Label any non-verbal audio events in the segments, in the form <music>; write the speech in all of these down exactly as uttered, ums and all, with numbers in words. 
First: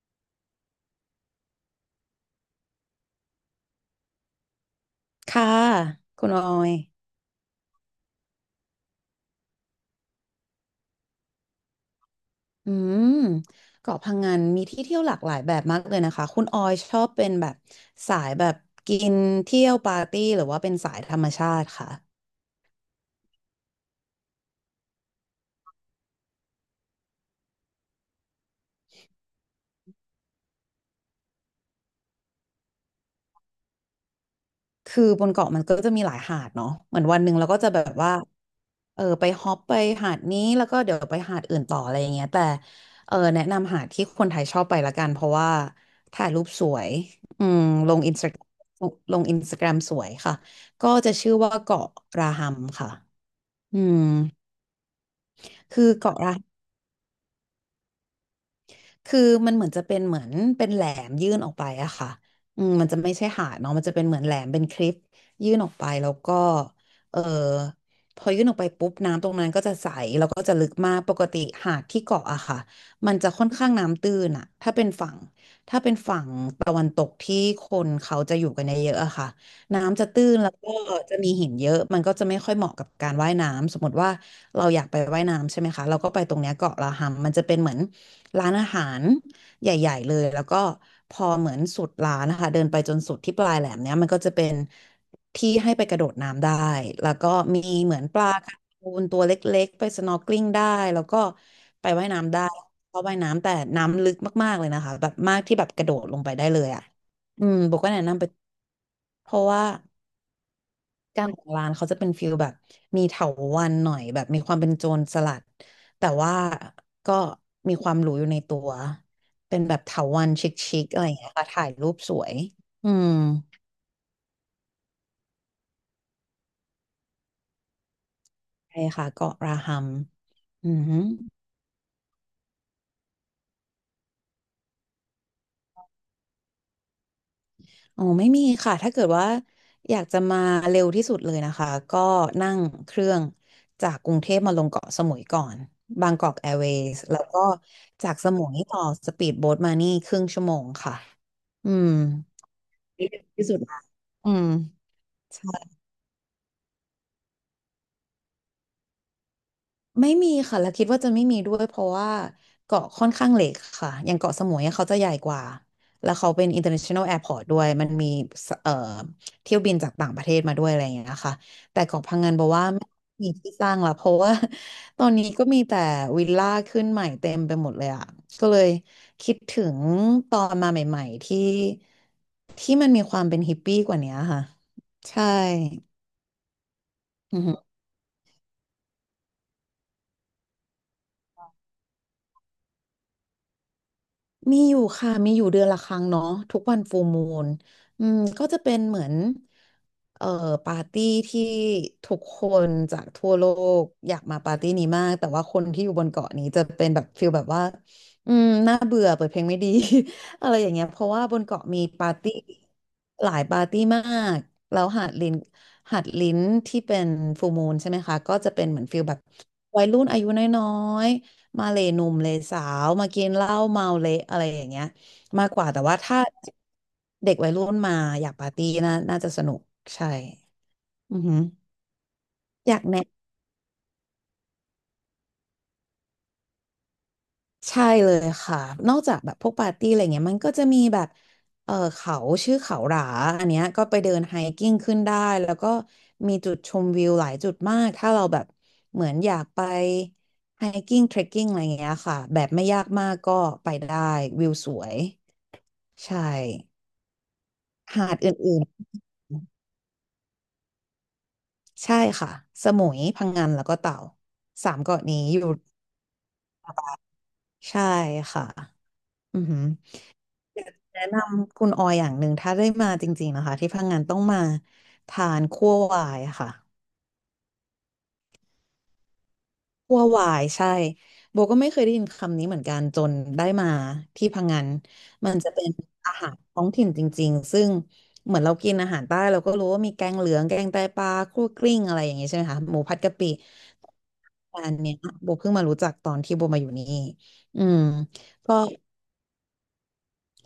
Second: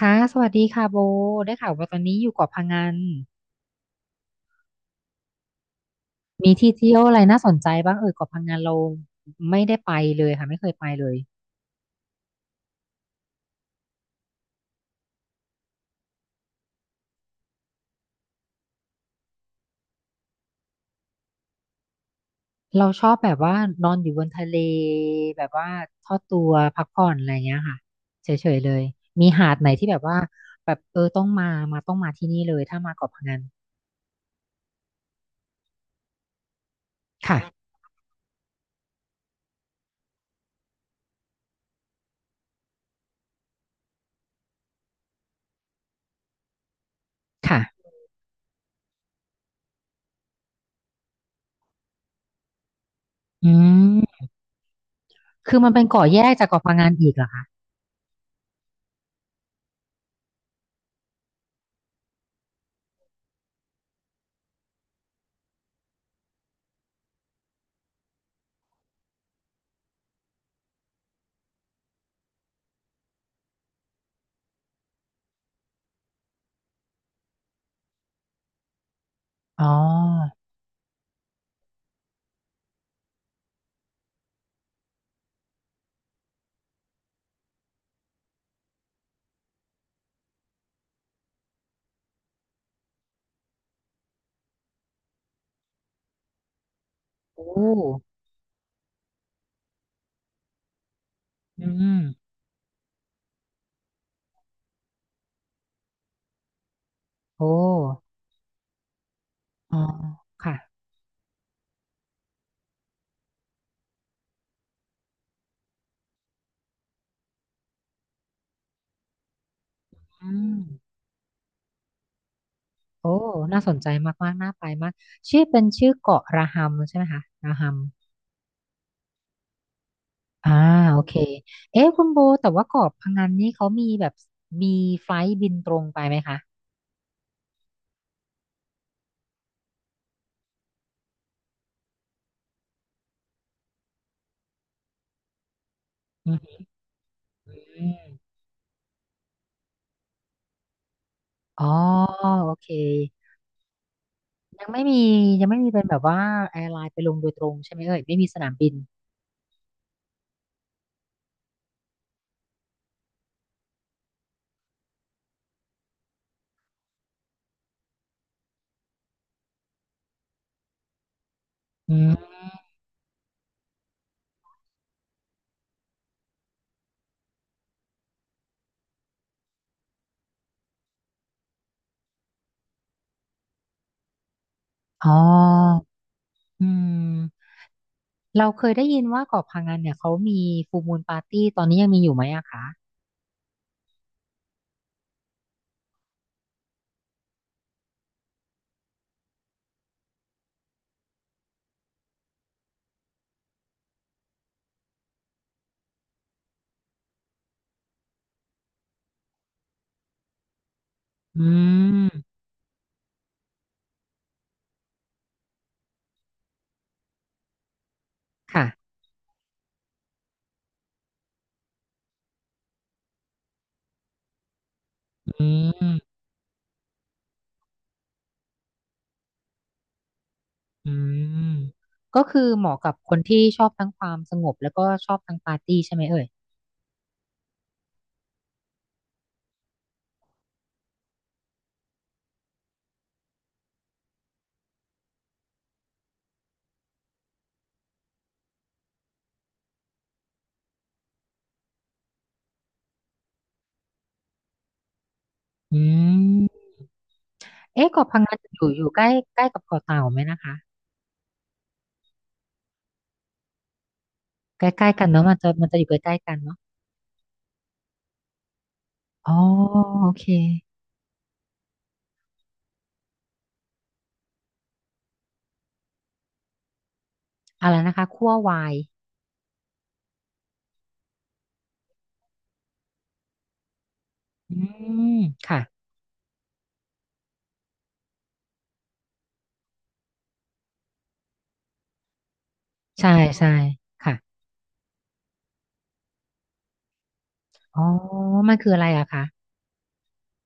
ค่ะสวัสดีค่ะโบได้ข่าวว่าตอนนี้อยู่เกาะพะงันค่ะคุณออมียที่เที่ยวอะไรน่าสนใจบ้างเออเกาะพะงันเราไม่ได้ไปเลยค่ะไม่เคยไปเลยอืมเกาะพังงานมีที่เที่ยวหลากหลายแบบมากเลยนะคะคุณออยชอบเป็นแบบสายแบบกินเที่ยวปาร์ตี้หรือว่าเป็นสายธรรมชาติค่ะเราชอบแบบว่านอนอยู่บนทะเลแบบว่าทอดตัวพักผ่อนอะไรเงี้ยค่ะเฉยๆเลยมีหาดไหนที่แบบว่าแบบเออต้องมามาต้องมาที่นี่เลยถ้ามาเกาะพะงันคือบนเกาะมันก็จะมีหลายหาดเนาะเหมือนวันหนึ่งค่ะเราก็จะแบบว่าเออไปฮอปไปหาดนี้แล้วก็เดี๋ยวไปหาดอื่นต่ออะไรอย่างเงี้ยแต่เออแนะนำหาดที่คนไทยชอบไปละกันเพราะว่าถ่ายรูปสวยอืมค่ะลงอินสตาลงอินสตาแกรมสวยค่ะก็จะชื่อว่าเกาะราฮัมค่ะ อือืมมคือมันคืเป็นอเกาะเกาะแยกละจากเกาะพะงันอีกเหรอคะคือมันเหมือนจะเป็นเหมือนเป็นแหลมยื่นออกไปอะค่ะอืมมันจะไม่ใช่หาดเนาะมันจะเป็นเหมือนแหลมเป็นคลิปยื่นออกไปแล้วก็เออพอยื่นออกไปปุ๊บน้ำตรงนั้นก็จะใสแล้วก็จะลึกมากปกติหาดที่เกาะอะค่ะมันจะค่อนข้างน้ำตื้นอะถ้าเป็นฝั่งถ้าเป็นฝั่งตะวันตกที่คนเขาจะอยู่กันเยอะๆอะค่ะอ๋อน้ำจะตื้นแล้วก็จะมีหินเยอะมันก็จะไม่ค่อยเหมาะกับการว่ายน้ำสมมติว่า เราอยากไปว่ายน้ำใช่ไหมคะเราก็ไปตรงเนี้ยเกาะลาฮัมมันจะเป็นเหมือนร้านอาหารใหญ่ๆเลยแล้วก็พอเหมือนสุดร้านนะคะเดินไปจนสุดที่ปลายแหลมเนี้ยมันก็จะเป็นที่ให้ไปกระโดดน้ำได้แล้วก็โอมีเหมือน้ปลาการ์ตูนตัวเล็กๆไปสน o r k ก l ิ n งได้แล้วก็อืไปมว่ายน้ำได้เพราะว่ายน้ำแต่น้ำลึกมากๆเลยนะคะแบบมากที่แบบกระโดดลงไปได้เลยอ่ะอืโอ้มโบก็แนะนำไปเพราะว่า อ๋อค่ะการของร้านเขาจะเป็นฟิลแบบมีเถาวัลย์หน่อยแบบมีความเป็นโจรสลัดแต่ว่าก็มีความหรูอยู่ในตัวเป็นแบบเถาวัอืลย์ชม ิคๆอะไรอย่างเงี้ยค่ะถ่ายรูปสวยอืมโอ้น่าสนใจมากๆน่าไปมาก ชื่อเป็นชื่อเกาะระหัมใช่ไหมคะระหัมใช่ค่ะเกาะราฮัมอ่าอืมอโอเคเอ๊ะคุณโบแต่ว่าเกาะพะงันนี่เขามีแบบมีไฟล์บินตรงไปไหมคะอ๋อไม่มีค่ะถ้าเกิดว่าอยากจะมาเร็วที่สุดเลยนะคะก็นั่งเครื่องจากกรุงเทพมาลงเกาะสมุยก่อนบางกอือกแอร์มเวย์สแล้วก็จากสมุยต่อสปีดโบ๊ทมานี่ครึ่งชั่วโมงค่ะอ๋ออืม โอเค ที่ดีที่สุดละอืมยังไม่มียังใช่ไม่มีเป็นแบบว่าแอร์ไลน์ไปลงโดยตรงใช่ไหมเอ่ยไม่มีสนามบินไม่มีค่ะแล้วคิดว่าจะไม่มีด้วยเพราะว่าเกาะค่อนข้างเล็กค่ะอย่างเกาะสมุยอะเขาจะใหญ่กว่าแล้วเขาเป็น international airport ด้วยมันมีสเอ่อเที่ยวบินจากต่างประเทศมาด้วยอะไรอย่างเงี้ยค่ะแต่อืเกาะพังมงานบอกว่าไม่มีที่สร้างละเพราะว่า <laughs> ตอนนี้ก็มีแต่วิลล่าขึ้นใหม่เต็มไปหมดเลยอ่ะก็เลยคิดถึงตอนมาใหม่ๆที่ที่มันมีความเป็นฮิปปี้กว่านี้ค่ะอ๋ใช่ออืมอือฮึ เราเคยได้ยินว่าเกาะพะงันเนี่ยเขามีฟูมูลปาร์ตี้ตอนนี้ยังมีอยู่ไหมอะคะมีอยู่ค่ะมีอยู่เดือนละครั้งเนาะทุกวันฟูลมูนอืมก็จะเป็นเหมือนเอ่อปาร์ตี้ที่ทุกคนจากทั่วโลกอยากมาปาร์ตี้นี้มากแต่ว่าคนที่อยู่บนเกาะนี้จะเป็นแบบฟิลแบบว่าอืมน่าเบื่อเปิดเพลงไม่ดี <laughs> อะไรอย่างเงี้ยเพราะว่าบอืนเกาะมีปาร์มตี้หลายปาร์ตี้มากแล้วหาดลิ้นหาดลิ้นที่เป็นฟูลมูนใช่ไหมคะก็จะเป็ค่ะนเหมือนฟิลแบบวัยรุ่นอายุน้อย มาเลหนุ่มเลยสาวมากินเหล้าเมาเละอะไรอย่างเงี้ยอืมากกว่าแต่ม ว่าถ้าเด็กวัยรุ่นมาอยากปาร์ตี้นะน่าจะสนุกใช่อือือหือมก็คือเหอมาะยากกับแนะคนที่ชอบทั้งความสงบแล้วก็ชอบทั้งปาร์ตี้ใช่ไหมเอ่ยใช่เลยค่ะนอกจากแบบพวกปาร์ตี้อะไรเงี้ยมันก็จะมีแบบเออเขาชื่อเขาหราอันเนี้ยก็ไปเดินไฮกิ้งขึ้นได้แล้วก็มีจุดชมวิวหลายจุดมากถ้าเราแบบเหมือนอยากไปไฮกิ้งเทรคกิ้งอะไรเงี้ยค่ะแบบไม่ยากมากก็ไปได้วิวสวยอืใช่ มเอ๊ะเกาะหาดพังองานอื่นยู่อยู่ใกล้ใกล้กับเกาะเต่าไหมนะคะๆใช่ค่ะสมุยพังงานแล้วก็เต่าใกสามล้ๆเกาะกันนี้เนาะมัอนยู่จะมันจะอยู่ใกล้ๆกันเนาะใช่ค่ะอ๋อืออหือโอเคแนะนำคุณออยอย่างหนึ่งถ้าได้มาจริงๆนะคะที่พังงานต้องมาทานคั่ววายค่ะ อะไรนะคะคั่ววายวัวหวายใช่โบก็ไม่เคยได้ยินคำนี้เหมือนกันจนได้มาที่พังอืงานมมันจะค่ะเป็นอาหารท้องถิ่นจริงๆซึ่งเหมือนเรากินอาหารใต้เราก็รู้ว่ามีแกงเหลืองแกงไตปลาคั่วกลิ้งอะไรอย่างงี้ใช่ไหมคะหมูผัดกะใช่ปิใช่ค่ะอันเนี้ยโบเพิ่งมารู้จักตอนที่โบมาอยู่นี่อืมอ๋อมัก็นคืออะไรอะคะ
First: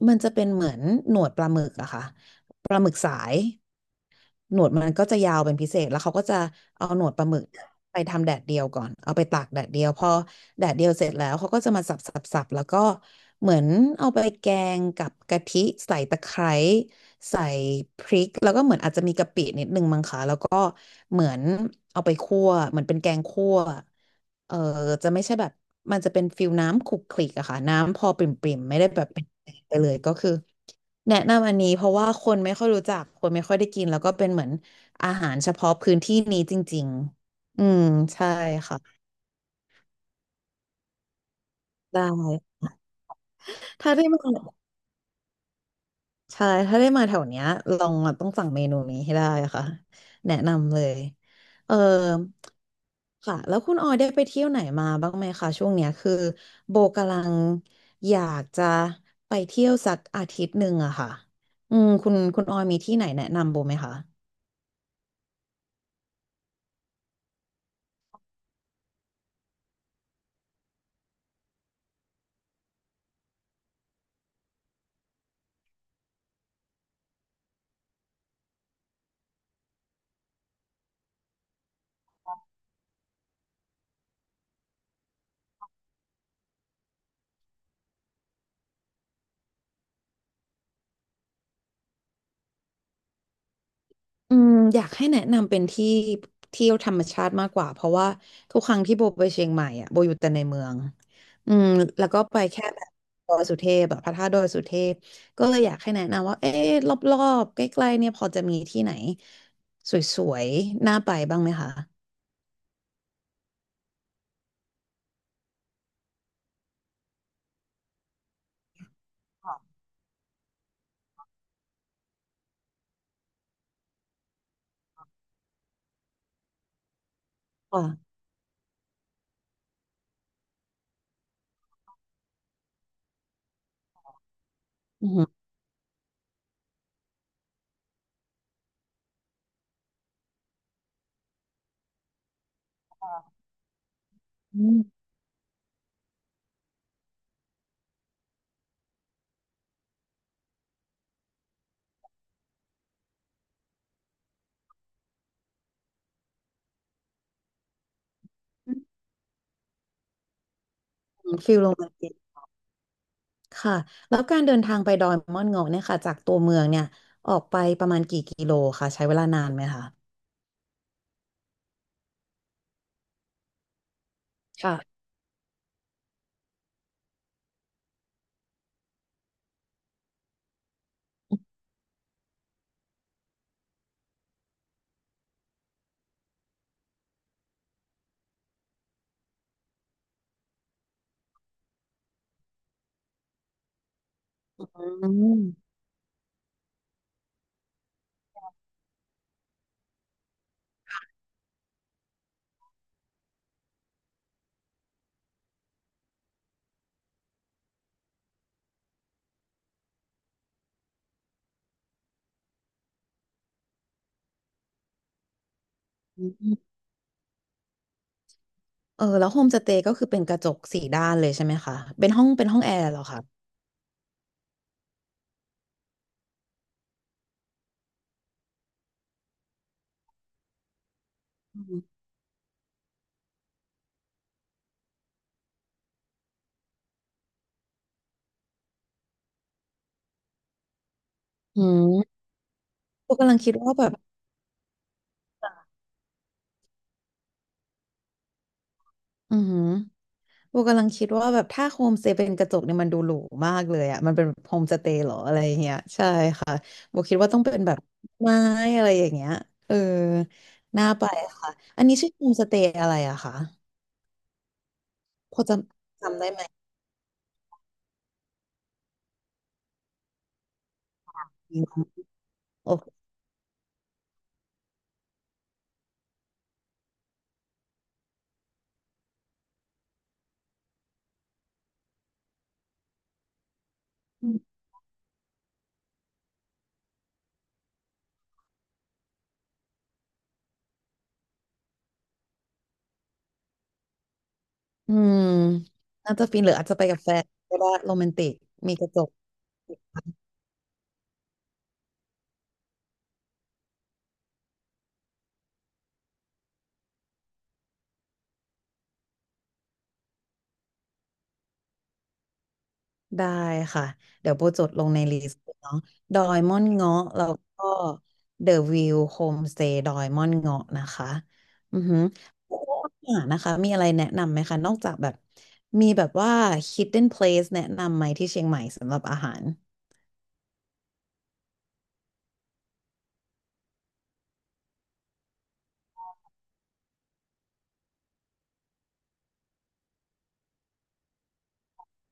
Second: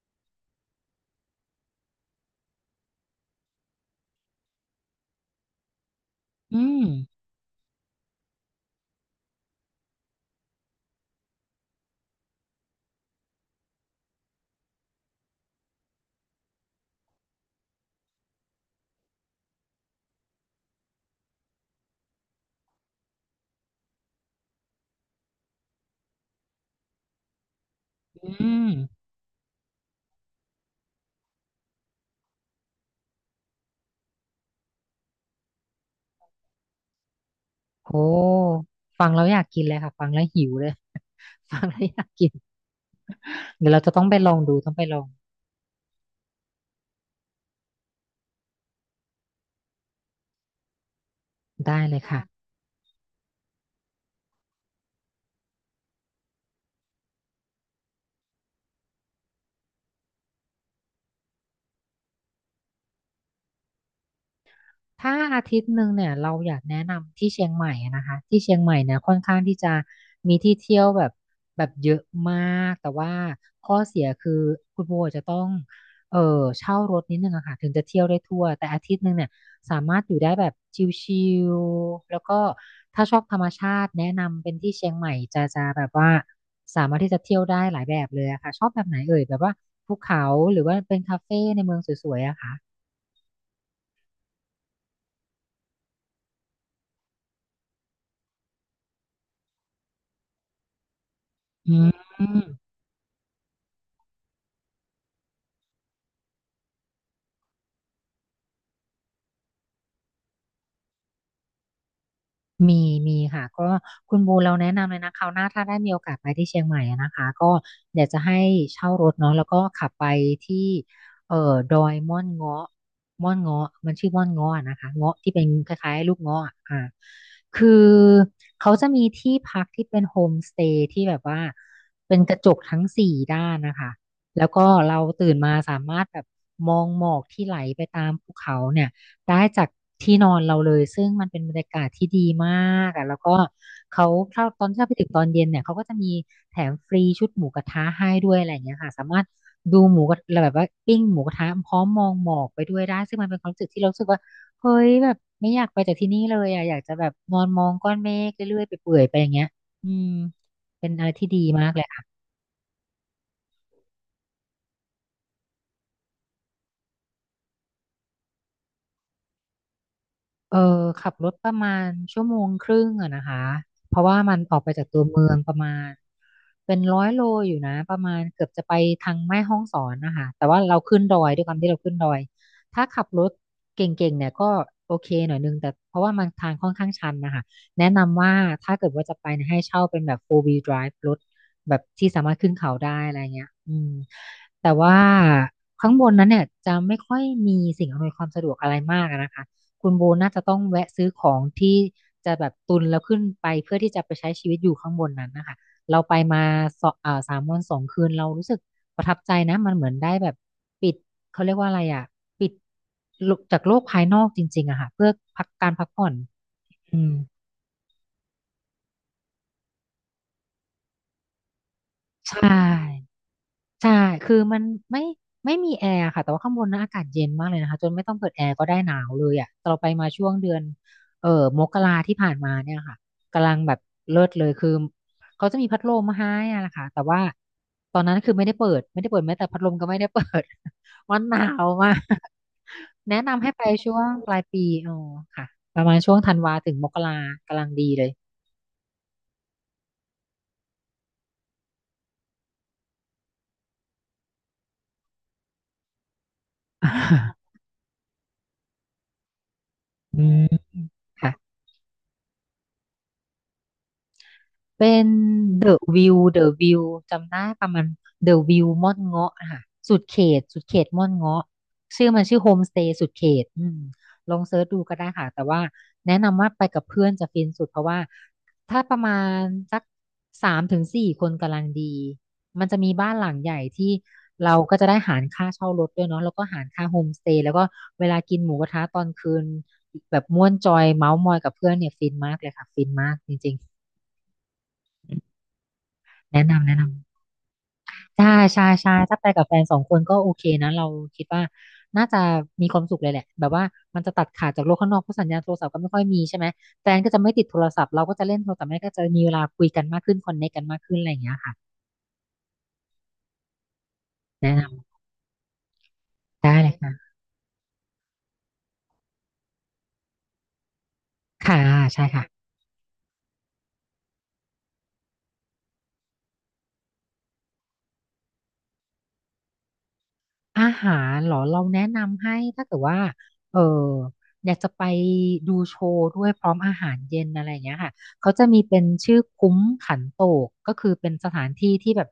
มันจะเป็นเหมือนหนวดปลาหมึกอะค่ะปลาหมึกสาย หนวดมันก็จะยาวเป็นพิเศษแล้วเขาก็จะอืมเอาหนวดปลาหมึกไปทำแดดเดียวก่อนเอาไปตากแดดเดียวพอแดดเดียวเสร็จแล้วเขาก็จะมาสับสับสับแล้วก็เหมือนเอาไปแกงกับกะทิใส่ตะไคร้ใส่พริกแล้วก็เหมือนอาจจะมีกะปินิดนึงมั้งคะแล้วก็เหมือนเอาไปคั่วเหมือนเป็นแกงคั่วเออจะไม่ใช่แบบมันจะเป็นฟิลน้ำขลุกขลิกอะค่ะน้ำพอปรอืิ่มมๆไม่ได้แบบเป็นแกงไปเลยก็คือ แนะนำอันนี้เพราะว่าคนไม่ค่อยรู้จักคนไม่ค่อยได้กินแล้วก็เป็นเหมือนอาหารเฉพาะพื้นที่นี้จริงๆอืมโอ้ใช่ค่ะฟังแล้วอยากกินเลยค่ะฟังแล้วหิวเลย <laughs> ฟังแล้วอได้ยากกินเดี๋ยวเราจะถ้าต้อได้งไปมาลองดูต้องไปลองใช่ถ้าได้มาแถวเนี้ยลองมาต้องสั่งเมนูนี้ให้ได้ค่ะแนะนำเลยเออได้เลยค่ะ ค่ะแล้วคุณออยได้ไปเที่ยวไหนมาบ้างไหมคะช่วงเนี้ยคือโบกำลังอยากจะไปเที่ยวสักอาทิตย์หนึ่งอะค่ะอืมคุณคุณออยมีที่ไหนแนะนำโบไหมคะ ถ้าอาทิตย์หนึ่งเนี่ยเราอยากแนะนำที่เชียงใหม่อะนะคะที่เชียงใหม่เนี่ยค่อนข้างที่จะมีที่เที่ยวแบบแบบเยอะมากแต่ว่าข้อเสียคือคุณโบจะต้องเออเช่ารถนิดนึงอะค่ะถึงจะเที่ยวได้ทั่วแต่อาทิตย์หนึ่งเนี่ยสามารถอยู่ได้แบบชิลๆแล้วก็ถ้าชอบธรรมชาติแนะนำเป็นที่เชียงใหม่จะจะแบบว่าสามารถที่จะเที่ยวได้หลายแบบเลยอะค่ะชอบแบบไหนเอ่ยแบบว่าภูเขาหรือว่าเป็นคาเฟ่ในเมืองสวยๆอะค่ะอืมอยากให้แนะนำเป็นที่เที่ยวธรรมชาติมากกว่าเพราะว่าทุกครั้งที่โบไปเชียงใหม่อะโบอยู่แต่ในเมืองอืมอืม แล้วก็ไปแค่แบบดอยสุเทพแบบพระธาตุดอยสุเทพก็เลยอยากให้แนะนำว่าเอ๊ะรอบๆใกล้ๆเนี่ยพอจะมีที่ไหนสวยๆน่าไปบ้างไหมคะมีมีค่ะก็คุณบูเราแนะนำเลยนะคราวหน้าถ้าได้มีโอกาสไปที่เชียงใหม่อะนะคะก็เดี๋ยวจะให้เช่ารถเนาะแล้วก็ขับไปที่เอ่อดอยม่อนเงาะม่อนเงาะมันชื่อม่อนเงาะอะนะคะเงาะที่เป็นคล้ายๆลูกเงาะอะอ่าคือค่ะเขาจะมีที่พักที่เป็นโฮมสเตย์ที่แบบว่าเป็นกระจกทั้งสี่ด้านนะคะแล้วก็เราอือหือตื่นมาสามารถแบบมองหมอกที่ไหลไปตามภูเขาเนี่ย ได้จากที่นอนเราเลยซึ่งมันเป็นบรรยากาศที่ดีมากอ่ะแล้วก็เขาถ้าตอือนที่มเราไปถึงตอนเย็นเนี่ยเขาก็จะมีแถมฟรีชุดหมูกระทะให้ด้วยอะไรอย่างเงี้ยค่ะสามารถดูหมูกระแบบว่าปิ้งหมูกระทะพร้อมมองหมอกไปด้วยได้ซึ่งมันเป็นความรู้สึกที่เรารู้สึกว่าเฮ้ยแบบไม่อยากไปจากที่นี่เลยอ่ะอยากจะแบบนอนมองก้อนเมฆเรื่อยๆไปเปื่อยๆไปอย่างเงี้ยอืมเป็นอะไรที่ดีฟิลมาโรกเลแมย นติกค่ะแล้วการเดินทางไปดอยม่อนเงาะเนี่ยค่ะจากตัวเมืองเนี่ยออกไปประมาณกี่กิโลคะใช้เวลานานไหมคะเออขับรถประมาณชั่วโมงครึ่งอะนะคะเพราะว่ามันออกไปค่ะจากตัวเมืองประมาณเป็นร้อยโลอยู่นะประมาณเกือบจะไปทางแม่ฮ่องสอนนะคะแต่ว่าเราขึ้นดอยด้วยความที่เราขึ้นดอยถ้าขับรถเก่งๆเนี่ยก็โอเคหน่อยนึงแต่เพราะว่ามันทางค่อนข้างชันนะคะแนะนำว่าถ้าเกิดว่าจะไปเนี่ยให้เช่าเป็นแบบ four wheel drive รถแบบที่สามารถขึ้นเขาได้อะไรเงี้ยอืมแต่ว่าอืข้างบนนั้นเนี่ยจะไม่ค่อยมีสิ่งอำนวยความสะดวกอะไรมากอะนะคะ คุณโบน่าจะต้องแวะซื้อของที่จะแบบตุนแล้วขึ้นไปเพื่อที่จะไปใช้ชีวิตอยู่ข้างบนนั้นนะคะเราไปมาสออ่าสามวันสองคืนเรารู้สึกประทับใจนะมันเหมือนได้แบบปิดเขาเรียกว่าอะไรอ่ะปิดจากโลกภายนอกจริงๆอะค่ะเพื่อพักการพักผ่อนม อืมเออแล้วโฮมสเตย์ก็คือเป็นกระจกสี่ด้านเลยใช่ไหมคะเป็นห้องใช่ เป็นห้องแอร์เหรอคะใช่ คือมันไม่ไม่มีแอร์ค่ะแต่ว่าข้างบนนะอากาศเย็นมากเลยนะคะจนไม่ต้องเปิดแอร์ก็ได้หนาวเลยอ่ะแต่เราไปมาช่วงเดือนเอ่ออืมกมราที่ผ่านมาเนี่ยค่ะกำลังแบบเลิศเลยคือเขาจะมีพัดลมมาให้อะนะคะแต่ว่าตอนนั้นคือไม่ได้เปิดไม่ได้เปิดแม้แต่พัดลมก็ไม่ได้เปิด <laughs> มันหนาอืวมาก มโบแนะกำลังนำให้คิดไปว่าแบบช่วงปลายปีอ๋อค่ะประมาณช่วงธันวาถึงมกรากำลังดีเลย อืมหโบกำลังคิดว่าแบบถ้าโฮมสเตย์เป็นกระจกเนี่ยมันดูหรูมากเลยอ่ะมันเป็นโฮมสเตย์เหรออะไร่เงี้ยใช่ค่ะโบคิดว่าต้องเป็น <laughs> แบบไม้อะไรอย่างเงี้ยเอออืมน่าไปค่ะ ค่ะอันนี้ชื่อโฮมสเตย์อะไรอะคะเป็น พอจะ The View จำได้ไห The ม View จำได้ประมาณ The View ม่อนเงาะอะค่ะสุดเขตสุดเขตม่อนเงาะชื่อมันชื่อโฮมสโอเตย์เคสุดเขตอืมลองเซิร์ชดูก็ได้ค่ะ แต่ว่าแนะนำว่าไปกับเพื่อนจะฟินสุดเพราะว่าถ้าประมาณสักสามถึงสี่คนกำลังดี มันจะมีบ้านหลังใหญ่ที่เราก็จะได้หารค่าเช่ารถด้วยเนาะแล้วก็หารค่าโฮมสเตย์แล้วก็เวลากินหมูกระทะตอนคืนแบบม่วนจอยเมาท์มอยกับเพื่อนเนี่ยฟินมากเลยค่ะฟินมากจริงอืมน่าจะๆฟิแนะนหรืออานำจจะแนะไปนำ กับแฟนก็ได้โรแมนติใช่กใช่มีกใช่ระจก ถ้าไปกับแฟนสองคนก็โอเคนะเราคิดว่าน่าจะมีความสุขเลยแหละ แบบว่ามันจะตัดขาดจากโลกข้างนอกเพราะสัญญาณโทรศัพท์ก็ไม่ค่อยมีใช่ไหม แฟนก็จะไม่ติดโทรศัพท์เราก็จะเล่นโทรศัพท์แม่ก็จะมีเวลาคุยกันมากขึ้นคอนเนคกันมากขึ้นอะไรอย่างเงี้ยค่ะ ได้ค่ะเดี๋ยวโบแนะจนดลงในลิสต์เนาะดอยำได้ม่อนเลยเงาะค่ะแล้วก็เดอะวิวโฮมสเตย์ดอยม่อนเงาะนะคะค่ะอือหือใช่ค่ะ แล้วก็อาหารนะคะมีอะไรแนะนำไหมคะนอกจากแบบมีแบบว่า เอช ไอ ดี ดี อี เอ็น เพลส แนะนำไหมที่เชียงใหม่สำหรับอาหารอาหารเหรอเราแนะนำให้ถ้าเกิดว่าเอออยากจะไปดูโชว์ด้วยพร้อมอาหารเย็นอะไรอย่างเงี้ยค่ะเขาจะมีเป็นชื่อคุ้มขันโตกก็คือเป็นสถานที่ที่แบบ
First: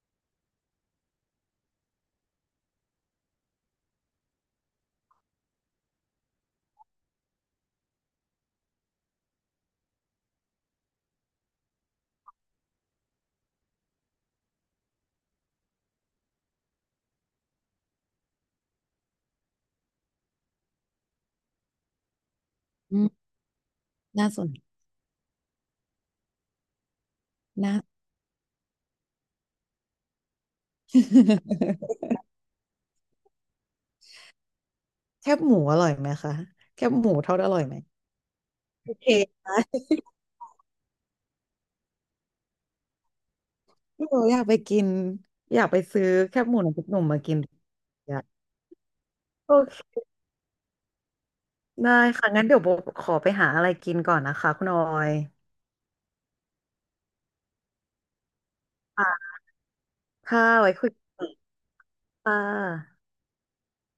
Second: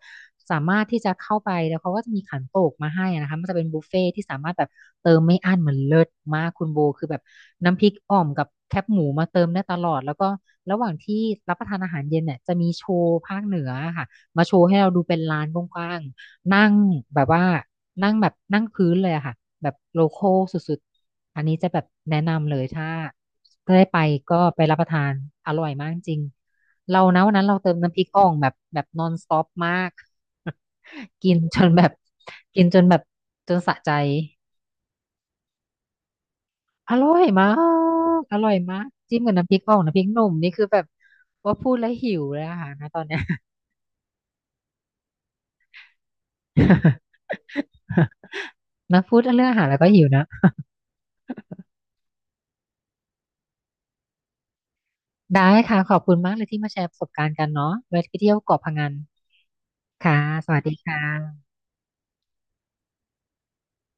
สามารถที่จะเข้าไปแล้วเขาก็จะมีขันโตกมาให้นะคะมันจะเป็นบุฟเฟ่ที่สามารถแบบเติมไม่อั้นเหมือนเลิศมากคุณโบคือแบบน้ำพริกอ่อมกับแคบหมูมาเติมได้ตลอดแล้วก็ระหว่างที่รับประทานอาหารเย็นเนี่ยจะมีโชว์ภาคเหนือค่ะมาโชว์ให้เราดูเป็นลานกว้าง นั่งแบบว่านั่งแบบนั่งพื้นเลยอะค่ะแบบโลคอลสุดๆอันนี้จะแบบแนะนำเลยถ้าอืมถ้าได้ไปน่าก็สนไปรับประทานอร่อยมากจริงเรานะวันนั้นเราเติน่า มน้ำพริกอ่องแบบแบบนอนสต็อปมาก <laughs> กินจนแบบ <laughs> กินจนแบบจนสะใจแคบหมูอร่อยไหมคะแคอบหร่มูอยทอดมาอร่อยไหมกอร่อยมากโอเคจิ้มกับน้ำพนะ ริกอ่องน้ำพริกหนุ่มนี่คือแบบว่าพูดแล้วหิวเลยอะค่ะนะตอนเนี้ย <laughs> หนูอยากไปกินอยากไปซื้อแคบหมูน้ำพริกหนุ่มมากินอยาก <laughs> นะพูดเรื่องโออาหารแล้วก็เค หิวนะ ได้ค่ะงั้นเดี๋ยวโบขอไปหาอะไรกินก่อนนะคะคุณออยได้ค่ะขอบคุณมากเลยที่มาแชร์ประสบการณ์กันเนาะไว้ไปเที่ยวเกาะพะงันค่ะค่ะค่ะสวัสไว้ดีคุยค่ะกันค่ะ